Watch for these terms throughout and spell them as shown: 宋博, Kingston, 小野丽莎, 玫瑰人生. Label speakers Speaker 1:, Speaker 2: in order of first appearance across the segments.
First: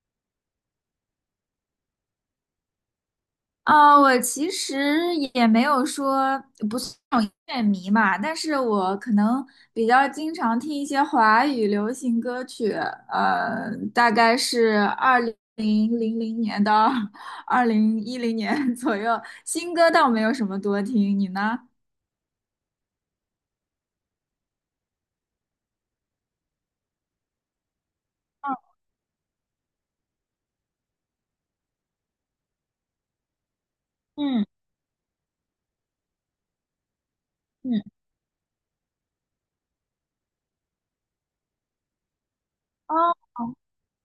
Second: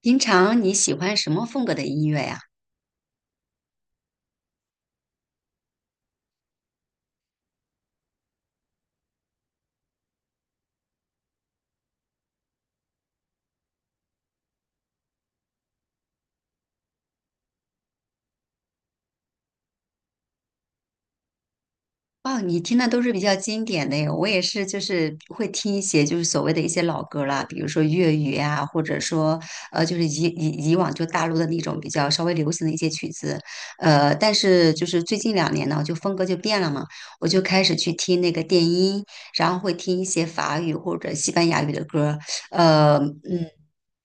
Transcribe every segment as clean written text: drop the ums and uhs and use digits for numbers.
Speaker 1: 平常你喜欢什么风格的音乐呀？
Speaker 2: 啊，我其实也没有说不是那种音乐迷嘛，但是我可能比较经常听一些华语流行歌曲，大概是2000年到 2010年 左右，新歌倒没有什么多听，你呢？
Speaker 1: 哦，你听的都是比较经典的耶，我也是，就是会听一些就是所谓的一些老歌啦，比如说粤语啊，或者说就是以往就大陆的那种比较稍微流行的一些曲子，但
Speaker 2: 嗯
Speaker 1: 是就是最近两年呢，就风格就变了嘛，我就开始
Speaker 2: 嗯
Speaker 1: 去听那个电音，然后会听一些法语或者西班牙语的歌，
Speaker 2: 哦，
Speaker 1: 嗯。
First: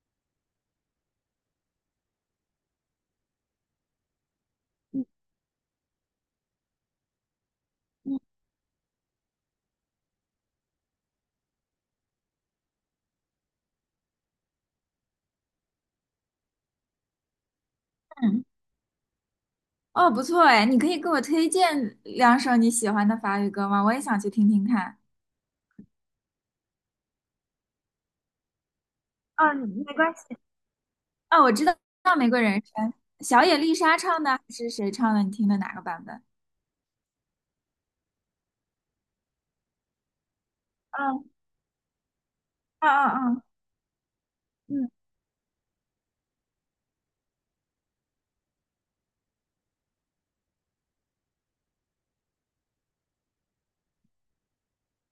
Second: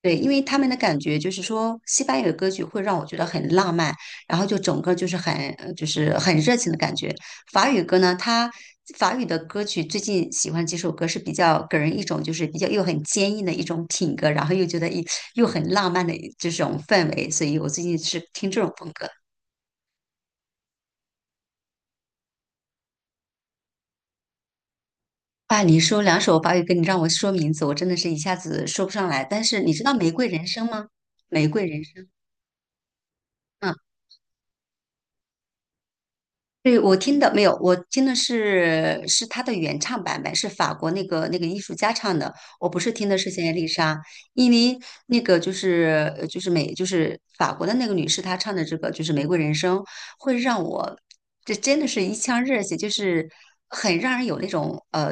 Speaker 1: 对，因为他们的感觉就是说，西班牙语歌曲会让我觉得很浪漫，然后就整个就是很就是很热情的感觉。法语歌呢，它法语的歌曲最近喜欢几首歌是比较给人一种就是比较又很坚硬的一种品格，然后又觉得又很浪漫的这种氛围，所以我最近是
Speaker 2: 嗯，
Speaker 1: 听这种风格。
Speaker 2: 哦，不错哎，你可以给我推荐两首你喜欢的法语歌吗？我也想去听听看。
Speaker 1: 啊，你说两首法语歌，你让我说名字，我真的是一下子说不上来。但是
Speaker 2: 嗯，
Speaker 1: 你知道
Speaker 2: 没
Speaker 1: 《玫
Speaker 2: 关
Speaker 1: 瑰
Speaker 2: 系。
Speaker 1: 人生》吗？
Speaker 2: 啊，
Speaker 1: 《玫
Speaker 2: 我
Speaker 1: 瑰
Speaker 2: 知道
Speaker 1: 人生》。
Speaker 2: 《玫瑰人生》，小野
Speaker 1: 嗯。
Speaker 2: 丽莎唱的还是谁唱的？你听的哪个版本？
Speaker 1: 对，我听的没有，我听的是他的原唱版本，是法国那
Speaker 2: 嗯
Speaker 1: 个那个艺术家唱的。我不是
Speaker 2: 嗯
Speaker 1: 听的是
Speaker 2: 嗯
Speaker 1: 现在丽莎，因为
Speaker 2: 嗯嗯
Speaker 1: 那个就是就是美就是法国的那个女士，她唱的这个就是《玫瑰人生》，会让我这真的是一腔热血，就是很让人有那种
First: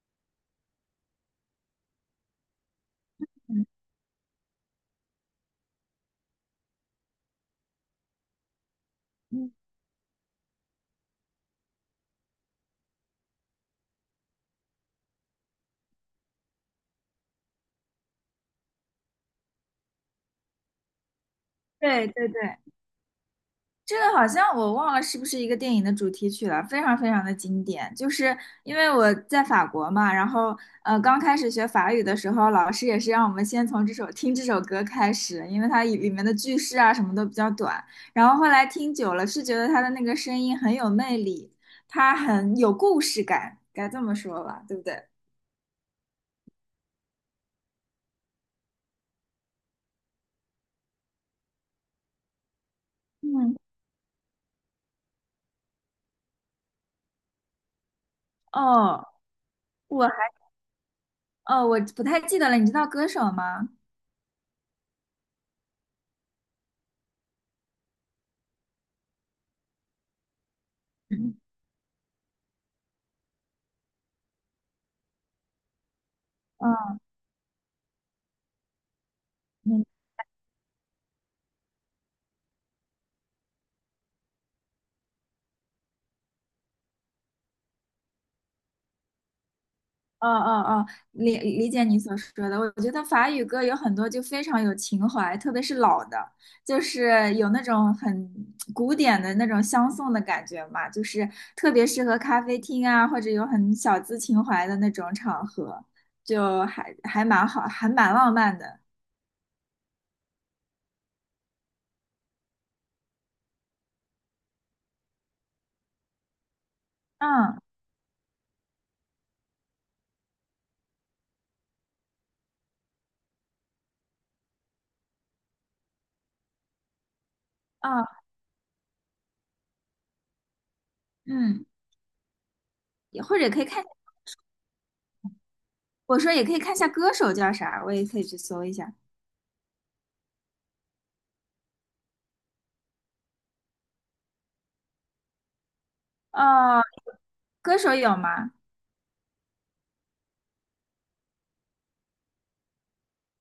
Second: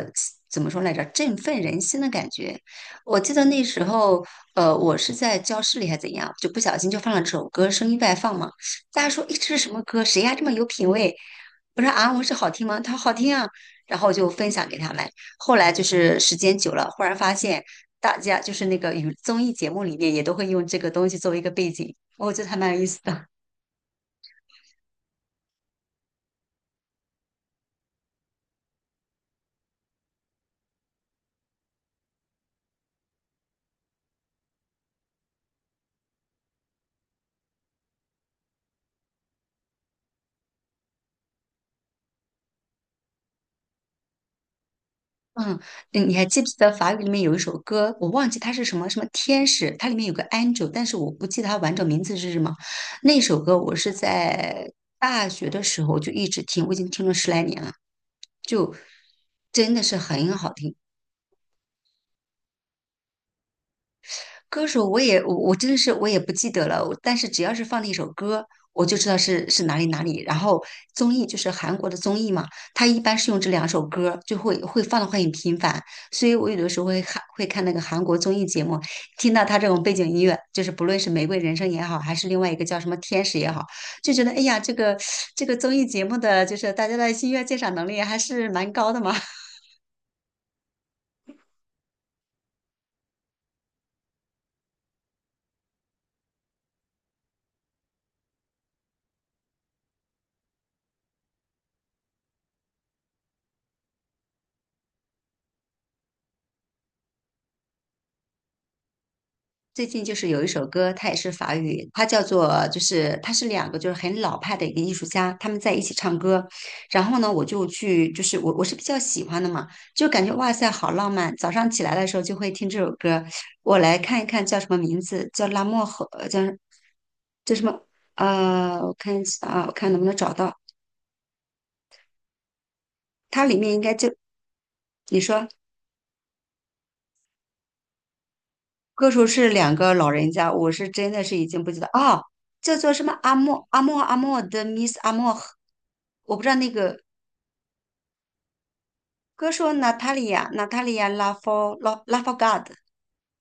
Speaker 1: 怎么说来着，振奋人心的感觉。我记得那时候我是在教室里还怎样，就不小心就放了这首歌，声音外放嘛，大家说诶这
Speaker 2: 嗯，
Speaker 1: 是什么歌？谁呀这么有品味？我说啊，我说好听吗？他说好听啊，然后就分享给他们。后来就是时间久了，忽然发现大家就是那个娱综艺节目里面也都会用这个东西作为一个背景，
Speaker 2: 对对
Speaker 1: 我
Speaker 2: 对，
Speaker 1: 觉得还蛮有意思的。
Speaker 2: 这个好像我忘了是不是一个电影的主题曲了，非常非常的经典。就是因为我在法国嘛，然后刚开始学法语的时候，老师也是让我们先从听这首歌开始，因为它里面的句式啊什么都比较短。然后后来听久了，是觉得他的那个声音很有魅力，他很有故事感，该这么说吧，对不对？
Speaker 1: 嗯，嗯你还记不记得法语里面有一首歌？我忘记它是什么什么天使，它里面有个 angel,但是我不记得它完整名字是什么。那首
Speaker 2: 嗯，
Speaker 1: 歌我是在大学的时候就一直听，我已经听了十来年了，就
Speaker 2: 哦，
Speaker 1: 真的是
Speaker 2: 我还，
Speaker 1: 很好听。
Speaker 2: 哦，我不太记得了，你知道歌手吗？
Speaker 1: 歌手我真的是我也不记得了，我但是只要是放了一首歌，我就知道是哪里。然后综艺就
Speaker 2: 嗯，
Speaker 1: 是韩国的综艺嘛，它一般是用这两首歌，就会放的很频繁，所以我有的时候
Speaker 2: 嗯，
Speaker 1: 会看那个韩国综艺节目，听到他这种
Speaker 2: 嗯
Speaker 1: 背景音乐，就是不论是《玫瑰人生》也好，还是另外一个叫什么《天使》也好，就觉得哎呀，这个综艺节目的就是大家的音乐鉴赏能力还是蛮高的嘛。
Speaker 2: 哦哦哦，理解你所说的。我觉得法语歌有很多就非常有情怀，特别是老的，就是有那种很古典的那种相送的感觉嘛，就是特别适合咖啡厅啊，或者有很小资情怀的那种场合，就还蛮好，还蛮浪漫的。
Speaker 1: 最近就是有一首歌，它也是法语，它叫做就是它是两个就是很老派的一个艺术家，他们在一起唱歌。然后呢，我
Speaker 2: 嗯
Speaker 1: 就去就是我是比较喜欢的嘛，就感觉哇塞好浪漫。早上起来的时候就会听这首歌。我来看一看叫什么名字，叫拉莫河，叫叫什么？
Speaker 2: 嗯
Speaker 1: 我看一下啊，我看能不能找到。
Speaker 2: 嗯，也或
Speaker 1: 它
Speaker 2: 者
Speaker 1: 里
Speaker 2: 可以
Speaker 1: 面应
Speaker 2: 看。
Speaker 1: 该就你说。
Speaker 2: 我说也可以看一下歌手叫啥，我也可以去搜一下。
Speaker 1: 歌手是两个老人家，我是真的是已经不记得啊，叫做什么阿莫的 Miss 阿莫，我不知道那
Speaker 2: 哦，
Speaker 1: 个
Speaker 2: 歌手有吗？
Speaker 1: 歌手娜塔莉亚拉夫拉 r God,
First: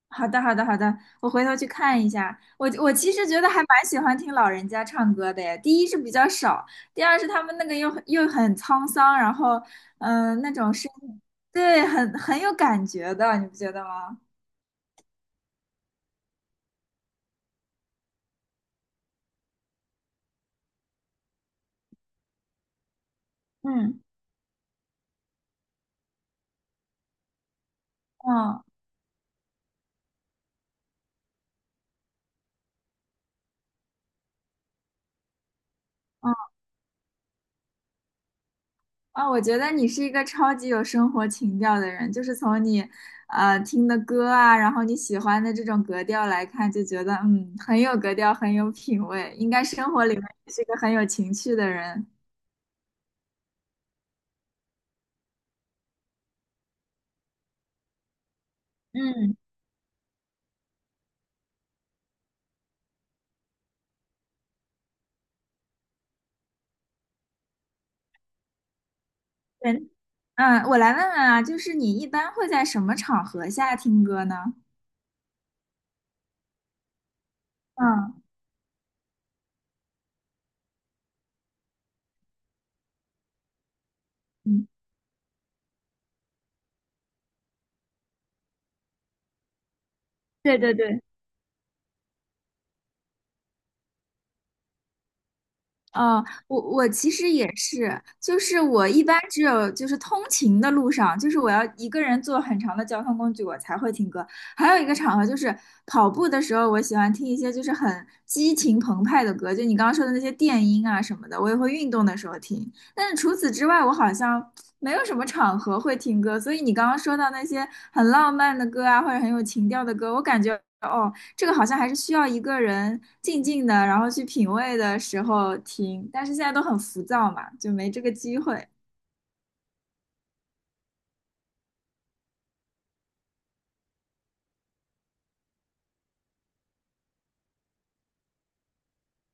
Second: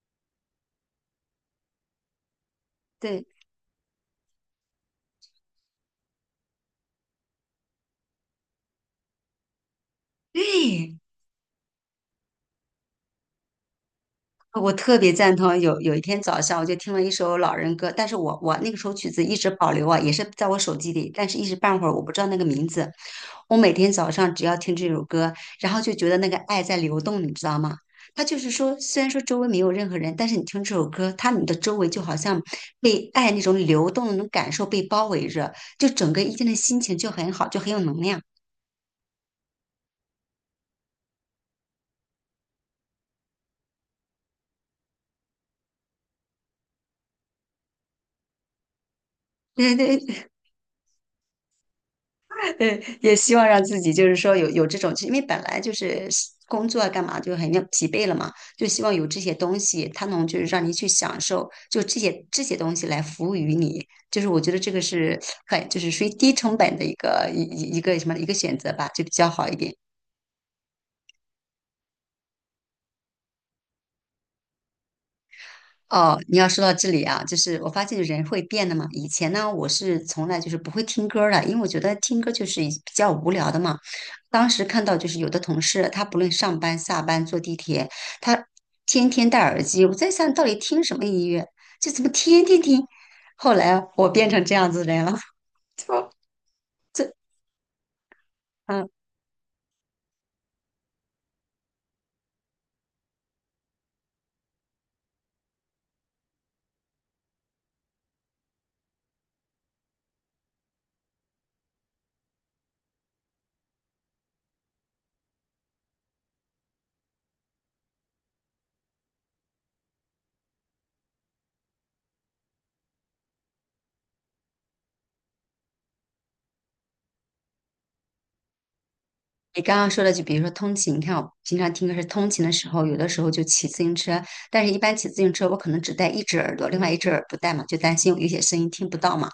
Speaker 2: 好的，好的，好的，我回头去看一下。我其
Speaker 1: 对
Speaker 2: 实觉得还蛮喜欢听老人家唱歌的耶。第一是比较少，第二是他们那个又很沧桑，然后那种声
Speaker 1: 对，
Speaker 2: 音，对，很有感觉的，你不觉得吗？
Speaker 1: 我特别赞同。有一天早上，我就听了一首老人歌，但是我那个首曲子一直保留啊，也是在我手机里，但是一时半会儿我不知道那个名字。我每天
Speaker 2: 嗯
Speaker 1: 早上只要听这首歌，然后就觉得那个爱在流动，你知道吗？他就是
Speaker 2: 嗯，
Speaker 1: 说，虽然说周围没有任何人，但是你听这首歌，他你的周围就好像被爱那种流动的那种感受被包围着，就整个一天
Speaker 2: 嗯。
Speaker 1: 的心情就很好，就很有能量。
Speaker 2: 啊，我觉得你是一个超级有生活情调的人，就是从你，听的歌啊，然后你喜欢的这种格调来看，就觉得嗯，很有格调，很有品味，应该
Speaker 1: 对
Speaker 2: 生活里面
Speaker 1: 对，
Speaker 2: 也是一个很有情趣的人。
Speaker 1: 也希望让自己就是说有这种，因为本来就是工作啊干嘛就很要疲惫了嘛，就希望有这些
Speaker 2: 嗯，
Speaker 1: 东西，它能就是让你去享受，就这些东西来服务于你，就是我觉得这个是很就是属于低成本的一个一一一个什么一个选择吧，就比较好一
Speaker 2: 对，
Speaker 1: 点。
Speaker 2: 嗯，我来问问啊，就是你一般会在什么场合下听歌呢？
Speaker 1: 哦，你要说到这里啊，就是我发现
Speaker 2: 嗯
Speaker 1: 人会变的嘛。以前呢，我是从来就是不会听歌儿的，因为我觉得听歌就是一比较无聊的嘛。当时
Speaker 2: 嗯。
Speaker 1: 看到就是有的同事，他不论上班、下班、坐地铁，他天天戴耳机。我在想，到底
Speaker 2: 对对
Speaker 1: 听什
Speaker 2: 对。
Speaker 1: 么音乐？就怎么天天听？后来我变成这样子的人了，
Speaker 2: 哦，我
Speaker 1: 这
Speaker 2: 其实也是，就是
Speaker 1: 嗯。
Speaker 2: 我一般只有就是通勤的路上，就是我要一个人坐很长的交通工具，我才会听歌。还有一个场合就是跑步的时候，我喜欢听一些就是很激情澎湃的歌，就你刚刚说的那些电音啊什么的，我也会运动的时候听。但是除此之外，我好像没有什么场合会听歌，所以你刚刚说到那些很浪漫的歌啊，或者很有情调的歌，我感觉。哦。这个好像还是需要一个人静静的，然后去品味的时候听，但是现在都很浮躁嘛，就没这个机会。
Speaker 1: 你刚刚说的，就比如说通勤，你看我平常听歌是通勤的时候，有的时候就骑自行车，但是一般骑自行车我可能只戴一只耳朵，另外一只耳不戴嘛，就担心有些声音听不到嘛。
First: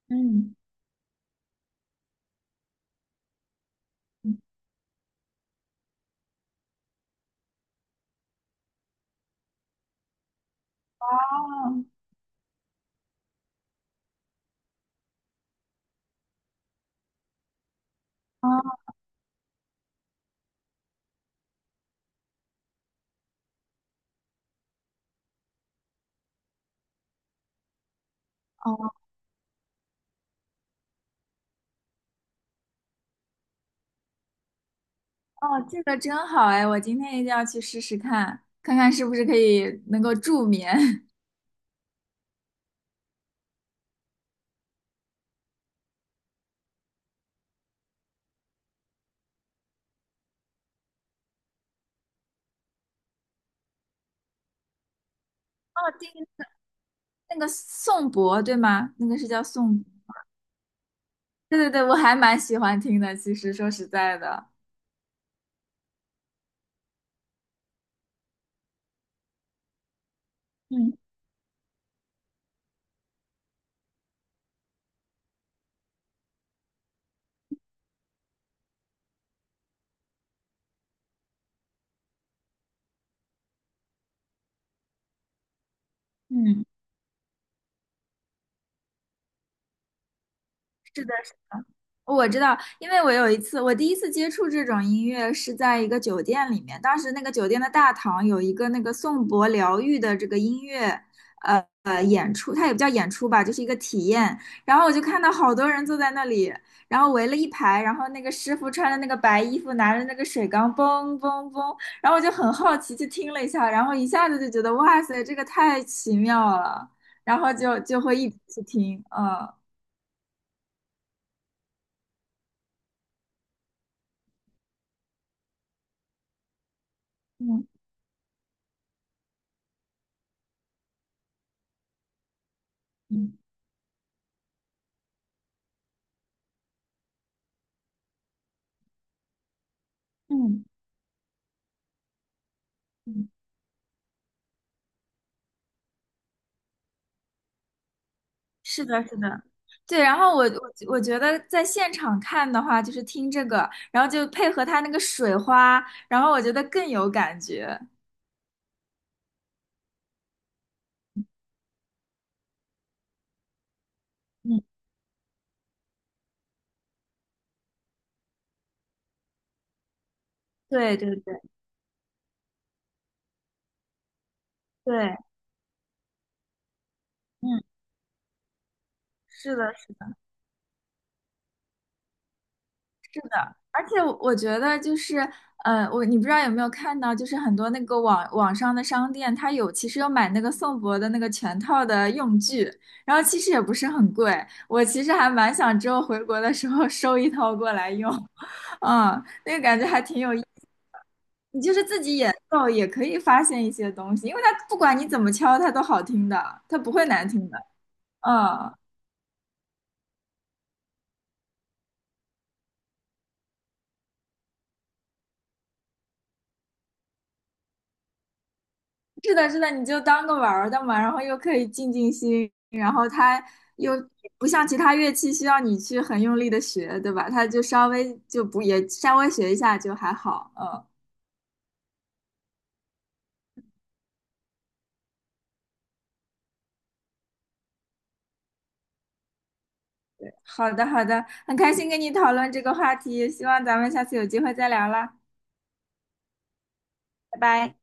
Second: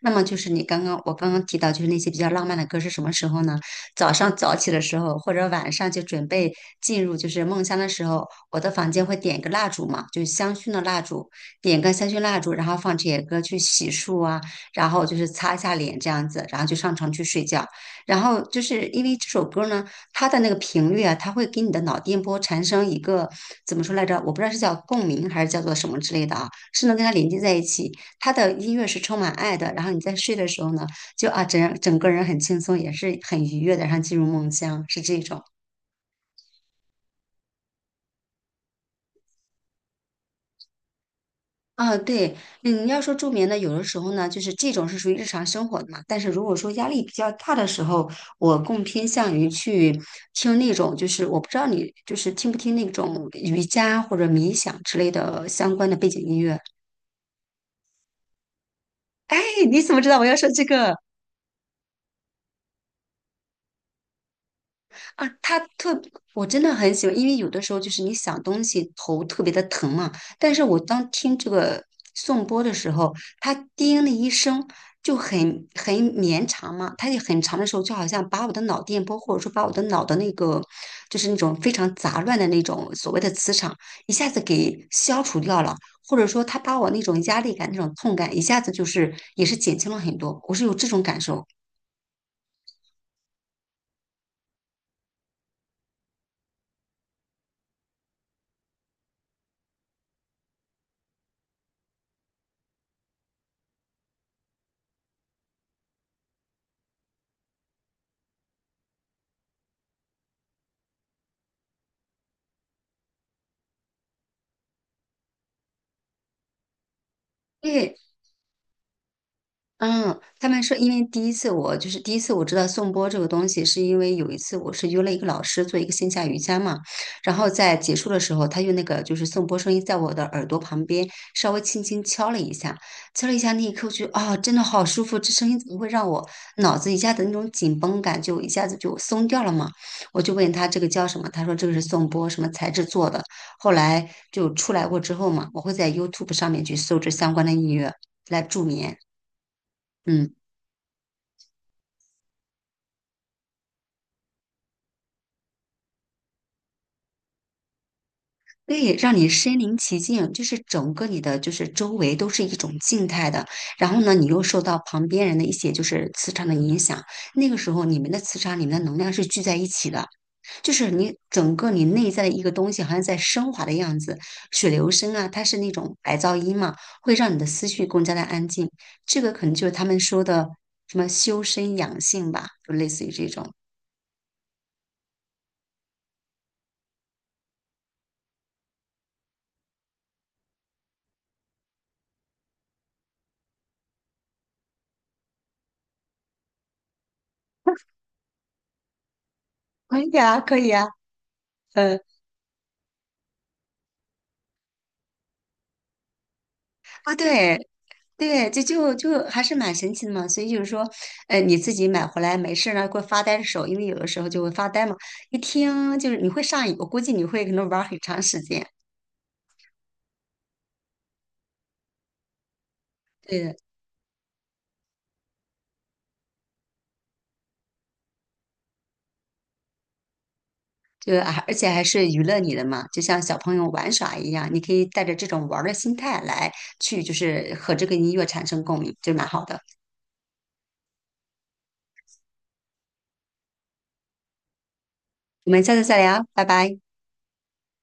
Speaker 1: 那么就是
Speaker 2: 嗯，
Speaker 1: 你刚刚我刚刚提到，就是那些比较浪漫的歌是什么时候呢？早上早起的时候，或者晚上就准备进入就是梦乡的时候，我的房间会点一个蜡烛嘛，就是香薰的蜡烛，点个
Speaker 2: 哦
Speaker 1: 香薰蜡烛，然后放这些歌去洗漱啊，然后就是擦一下脸这样子，然后就上床去睡觉。然后就
Speaker 2: 哦
Speaker 1: 是因为这首歌呢，它的那个频率啊，它会给你的脑电波产生一个怎么说来着？我不知道是叫共鸣还是叫做什么之类的啊，是能跟它连接在一起。它的音乐
Speaker 2: 哦，
Speaker 1: 是充满爱的，然后你在睡的时候呢，就整个人很轻松，也是很愉悦的，然后进入梦乡，是这种。
Speaker 2: 哦，这个真好哎！我今天一定要去试试看，看看是不是可以能够助眠。
Speaker 1: 啊，对，嗯，要说助眠呢，有的时候呢，就是这种是属于日常生活的嘛。但是如果说压力比较大的时候，我更偏向于去听那种，就是我不知道你就是听不听那种瑜伽或者冥想之类的相
Speaker 2: 哦，
Speaker 1: 关的背
Speaker 2: 对，
Speaker 1: 景音乐。
Speaker 2: 那个宋博对吗？那个是
Speaker 1: 哎，
Speaker 2: 叫宋
Speaker 1: 你怎么知
Speaker 2: 博
Speaker 1: 道我要说这个？
Speaker 2: 对对对，我还蛮喜欢听的。其实说实在的，
Speaker 1: 啊，他特，我真的很喜欢，因为有的时候就是你想东西头特别的疼嘛，但是我
Speaker 2: 嗯
Speaker 1: 当听这个颂钵的时候，它叮的一声就很绵长嘛，它也很长的时候，就好像把我的脑电波或者说把我的脑的那个就是那种非常杂乱的那种所谓的磁场一下子给消除掉了，或者说他
Speaker 2: 嗯，
Speaker 1: 把我那种压力感、那种痛感一下子就是也是减轻了很多，我是有这种
Speaker 2: 是。
Speaker 1: 感受。
Speaker 2: 我知道，因为我有一次，我第一次接触这种音乐是在一个酒店里面，当时那个酒店的大堂有一个那个颂钵疗愈的这个音乐，演出，它也不叫演出吧，就是一个体验。然后我就看到好多人坐在那里，然后围了一排，然后那个师傅穿着那个白衣服，拿着那个水缸，嘣嘣嘣，然后我就很好奇去听了一下，然后一下子就觉得哇塞，这个太奇妙了，然后
Speaker 1: 因为。
Speaker 2: 就会一直去听，嗯
Speaker 1: 嗯，他们说，因为第一次我知道颂钵这个东西，是因为有一次我是约了一个老师做一个线下瑜伽嘛，然后
Speaker 2: 嗯
Speaker 1: 在结束的时候，他用那个就是颂钵声音在我的耳朵旁边稍微轻轻敲了一下，敲了一
Speaker 2: 嗯
Speaker 1: 下那一刻，我觉得啊、真的好舒服，这声音怎么会让我脑子一下子那种紧绷感就一下子就松掉了嘛？我就问
Speaker 2: 嗯。
Speaker 1: 他这个叫什么，他说这个是颂钵什么材质做的，
Speaker 2: 嗯
Speaker 1: 后来就出来过之后嘛，我会在 YouTube 上面去搜这相关的音乐来助
Speaker 2: 是
Speaker 1: 眠，
Speaker 2: 的，是的，对。然
Speaker 1: 嗯。
Speaker 2: 后我我觉得在现场看的话，就是听这个，然后就配合它那个水花，然后我觉得更有感觉。
Speaker 1: 对，让你身临其境，就是整个你的就是周围都是一种静态的，然后呢，你又受
Speaker 2: 嗯，
Speaker 1: 到旁边人的一些就是磁场的影响，那个时候你们的磁场、你们的能量是聚在一起的，就是
Speaker 2: 对
Speaker 1: 你
Speaker 2: 对对
Speaker 1: 整个你内在的一个东西好像在升华的样子。水流声
Speaker 2: 对，
Speaker 1: 啊，它是那种白噪音嘛，会让你的
Speaker 2: 嗯，
Speaker 1: 思绪更加的安静。这个可能
Speaker 2: 是
Speaker 1: 就是
Speaker 2: 的，
Speaker 1: 他
Speaker 2: 是
Speaker 1: 们
Speaker 2: 的。
Speaker 1: 说的什么修身养性吧，就类似于这种。
Speaker 2: 而且我觉得就是，你不知道有没有看到，就是很多那个网上的商店，它其实有买那个宋博的那个全套的用具，然后其实也不是很贵。我其实还蛮想之后回国的时候 收一套过来用，嗯，那个感觉
Speaker 1: 可
Speaker 2: 还
Speaker 1: 以
Speaker 2: 挺有。
Speaker 1: 啊，
Speaker 2: 意。
Speaker 1: 可以啊，
Speaker 2: 你就是自己演奏也可以发现一些东西，因为它不管你怎么敲，它都好听的，它不会
Speaker 1: 啊，
Speaker 2: 难听
Speaker 1: 对，
Speaker 2: 的。
Speaker 1: 对，这
Speaker 2: 嗯，
Speaker 1: 就就还是蛮神奇的嘛。所以就是说，呃，你自己买回来没事儿呢，会发呆的时候，因为有的时候就会发呆嘛。一听就是你会上瘾，我估计你会可能玩儿很长时间。
Speaker 2: 是的，是的，你就当个玩儿的嘛，然后又可以静静心，然后它
Speaker 1: 对的，
Speaker 2: 又不像其他乐器需要你去很用力的学，对吧？它就稍微就不也稍微学一下就还好。嗯，
Speaker 1: 就而且还是娱乐你的嘛，就像小朋友玩耍一样，你可以带着这种玩儿的心态来去，就是和这个音乐产生共鸣，就蛮好的。
Speaker 2: 好的，好的，很开心跟你讨论这个话题，希望咱们下次有机会再聊啦，
Speaker 1: 我们下次再聊，拜拜。
Speaker 2: 拜拜。